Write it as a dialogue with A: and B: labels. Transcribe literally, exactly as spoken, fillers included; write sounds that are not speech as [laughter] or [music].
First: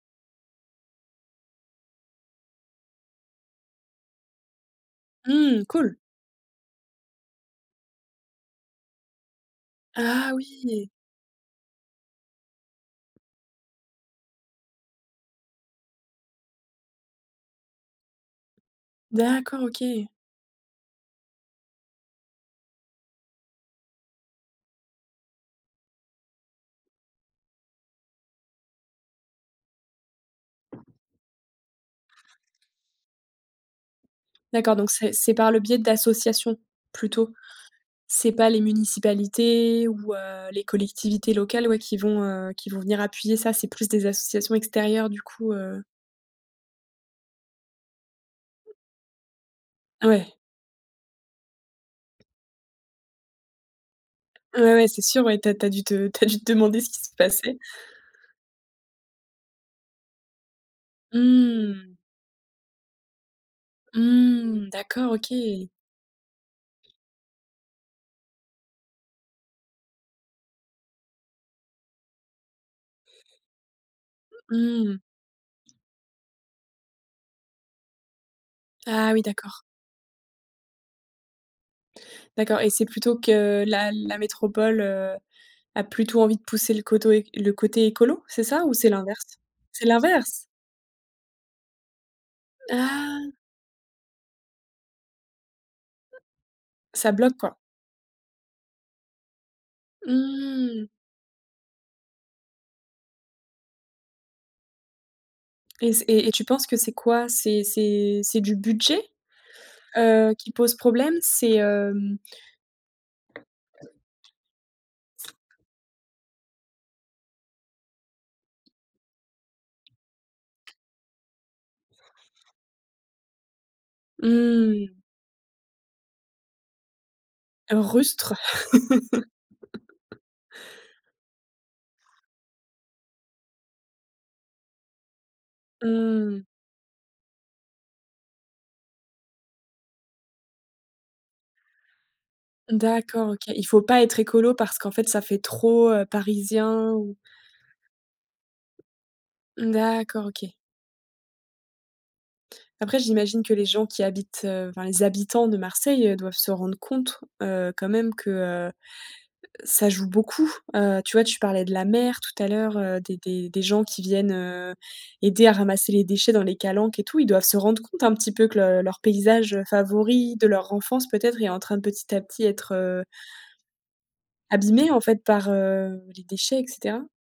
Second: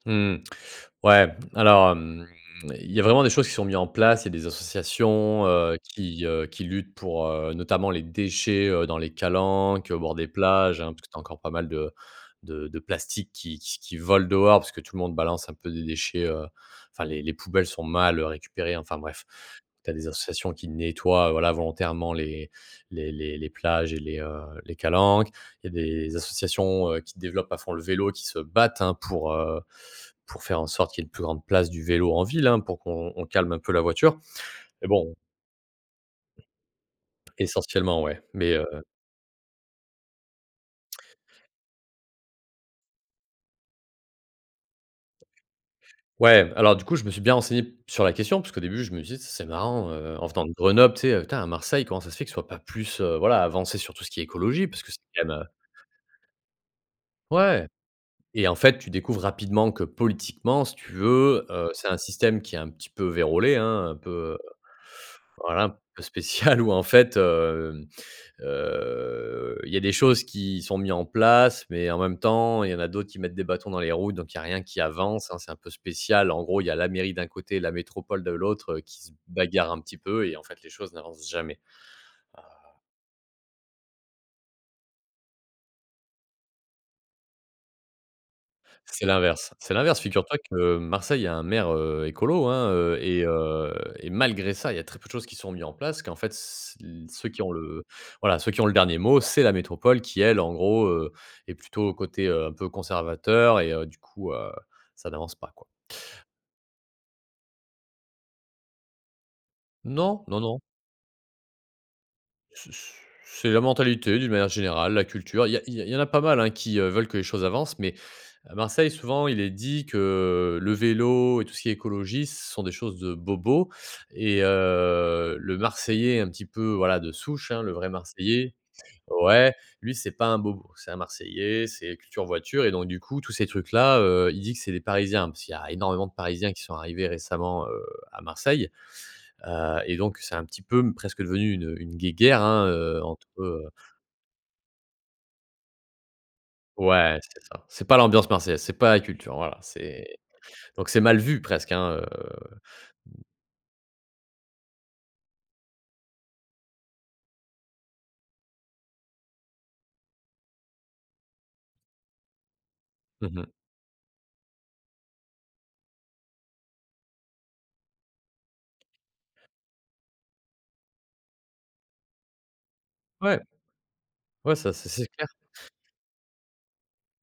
A: Mmh. Ouais, alors, hem, il y a vraiment des choses qui sont mis en place. Il y a des associations,
B: Mmh.
A: heu,
B: Cool.
A: qui, heu, qui luttent pour, heu, notamment les déchets, heu, dans les calanques, heu, au bord des
B: Ah
A: plages,
B: oui!
A: hein, parce que tu as encore pas mal de de de plastique qui q qui volent dehors, parce que tout le monde balance un peu des déchets, heu, enfin, les les poubelles sont mal, heu, récupérées. Enfin bref,
B: D'accord,
A: tu as
B: OK.
A: des associations qui nettoient, voilà, volontairement les les les les plages et les, heu, les calanques. Il y a des associations, heu, qui développent à fond le vélo, qui se battent, hein, pour, heu, pour faire en sorte qu'il y ait une plus grande place du vélo en ville, hein, pour qu'on on calme un peu la voiture,
B: D'accord
A: mais
B: donc c'est
A: bon
B: c'est par le biais d'associations plutôt?
A: Essentiellement ouais,
B: C'est pas
A: mais,
B: les
A: heu
B: municipalités ou, heu, les collectivités locales, ouais, qui vont, heu, qui vont venir appuyer ça, c'est plus des associations extérieures du coup, heu
A: Ouais, alors du coup, je me suis bien renseigné sur la question, parce qu'au début, je me suis dit: «C'est marrant, heu, en
B: Ouais.
A: venant de Grenoble, tu sais, tin à Marseille, comment ça se fait que ce soit pas plus, heu, voilà, avancé sur tout ce qui est écologie?»
B: Ouais,
A: parce
B: ouais,
A: que c'est
B: c'est sûr,
A: quand même
B: ouais,
A: heu
B: tu as tu as dû te tu as dû te demander ce qui se passait.
A: Ouais et en fait, tu découvres rapidement que politiquement, si tu veux, heu, c'est
B: Mmh.
A: un système qui est un petit peu vérolé, hein, un peu,
B: Mmh. D'accord,
A: voilà,
B: OK.
A: un peu spécial où, en fait, hem, heu, il y a des choses qui sont mis en place mais en même temps, il y en a d'autres qui mettent des bâtons dans les roues, donc il y a rien qui
B: Mmh.
A: avance, hein. C'est un peu spécial. En gros, il y a la mairie d'un côté, la métropole de l'autre, heu, qui
B: Ah
A: se
B: oui, d'accord.
A: bagarrent un petit peu et en fait, les choses n'avancent jamais,
B: D'accord et
A: heu
B: c'est plutôt que la la métropole, heu, a plutôt envie de pousser le coto é le côté écolo, c'est ça ou c'est
A: C'est
B: l'inverse?
A: l'inverse. C'est
B: C'est
A: l'inverse, figure-toi
B: l'inverse?
A: que Marseille a un maire, heu, écolo, hein, heu et
B: Ah!
A: heu, et malgré ça, il y a très peu de choses qui sont mis en place parce qu'en fait, c l
B: Ça
A: ceux
B: bloque,
A: qui ont
B: quoi?
A: le voilà, ceux qui ont le dernier mot, c'est la métropole qui, elle, en
B: Mmh
A: gros,
B: mh.
A: heu, est plutôt côté, heu, un peu conservateur et heu, du coup, heu, ça n'avance pas, quoi.
B: Et c et et tu penses que c'est quoi? C'est c'est c'est du budget,
A: Non,
B: heu,
A: non,
B: qui
A: non.
B: pose problème? C'est, hem
A: Ce ce c'est la mentalité d'une manière générale, la culture, il y a il y a il y en a pas mal, hein, qui, heu, veulent que les choses avancent, mais à Marseille, souvent, il est dit que le vélo et tout ce qui est écologie, ce sont des choses de bobo et
B: Mmh mh.
A: heu, le Marseillais un petit peu, voilà, de souche, hein, le vrai
B: Rustre?
A: Marseillais, ouais, lui, c'est
B: [laughs]
A: pas un bobo. C'est un Marseillais, c'est culture voiture et donc, du coup, tous ces trucs là, heu, il dit que c'est des Parisiens. Parce qu'il y a énormément de
B: Mmh mh.
A: Parisiens qui sont arrivés récemment, heu, à Marseille, heu et donc c'est un petit peu m presque devenu une, heu, une guéguerre, hein, heu, entre,
B: D'accord, OK. Il
A: heu
B: faut pas être écolo parce qu'en fait, ça fait trop, heu, parisien ou
A: Ouais, c'est ça. C'est pas l'ambiance marseillaise, c'est pas la culture, voilà, c'est
B: D'accord, OK.
A: donc c'est mal vu presque, hein, heu
B: Après
A: mmh.
B: j'imagine que les gens qui habitent, heu, enfin les habitants de Marseille, heu, doivent se rendre compte, heu, quand même que, heu, ça joue beaucoup. Heu, tu vois, tu parlais de la mer tout à l'heure, heu, des
A: Mmh
B: des
A: mh.
B: des gens qui viennent, heu, aider à ramasser les déchets dans les calanques et tout. Ils doivent se rendre compte un petit peu que le leur paysage, heu, favori de leur enfance peut-être est en train de petit à petit être, heu
A: Ouais. Ouais ça ça
B: abîmé, en
A: c'est
B: fait,
A: clair.
B: par, heu, les déchets et cetera?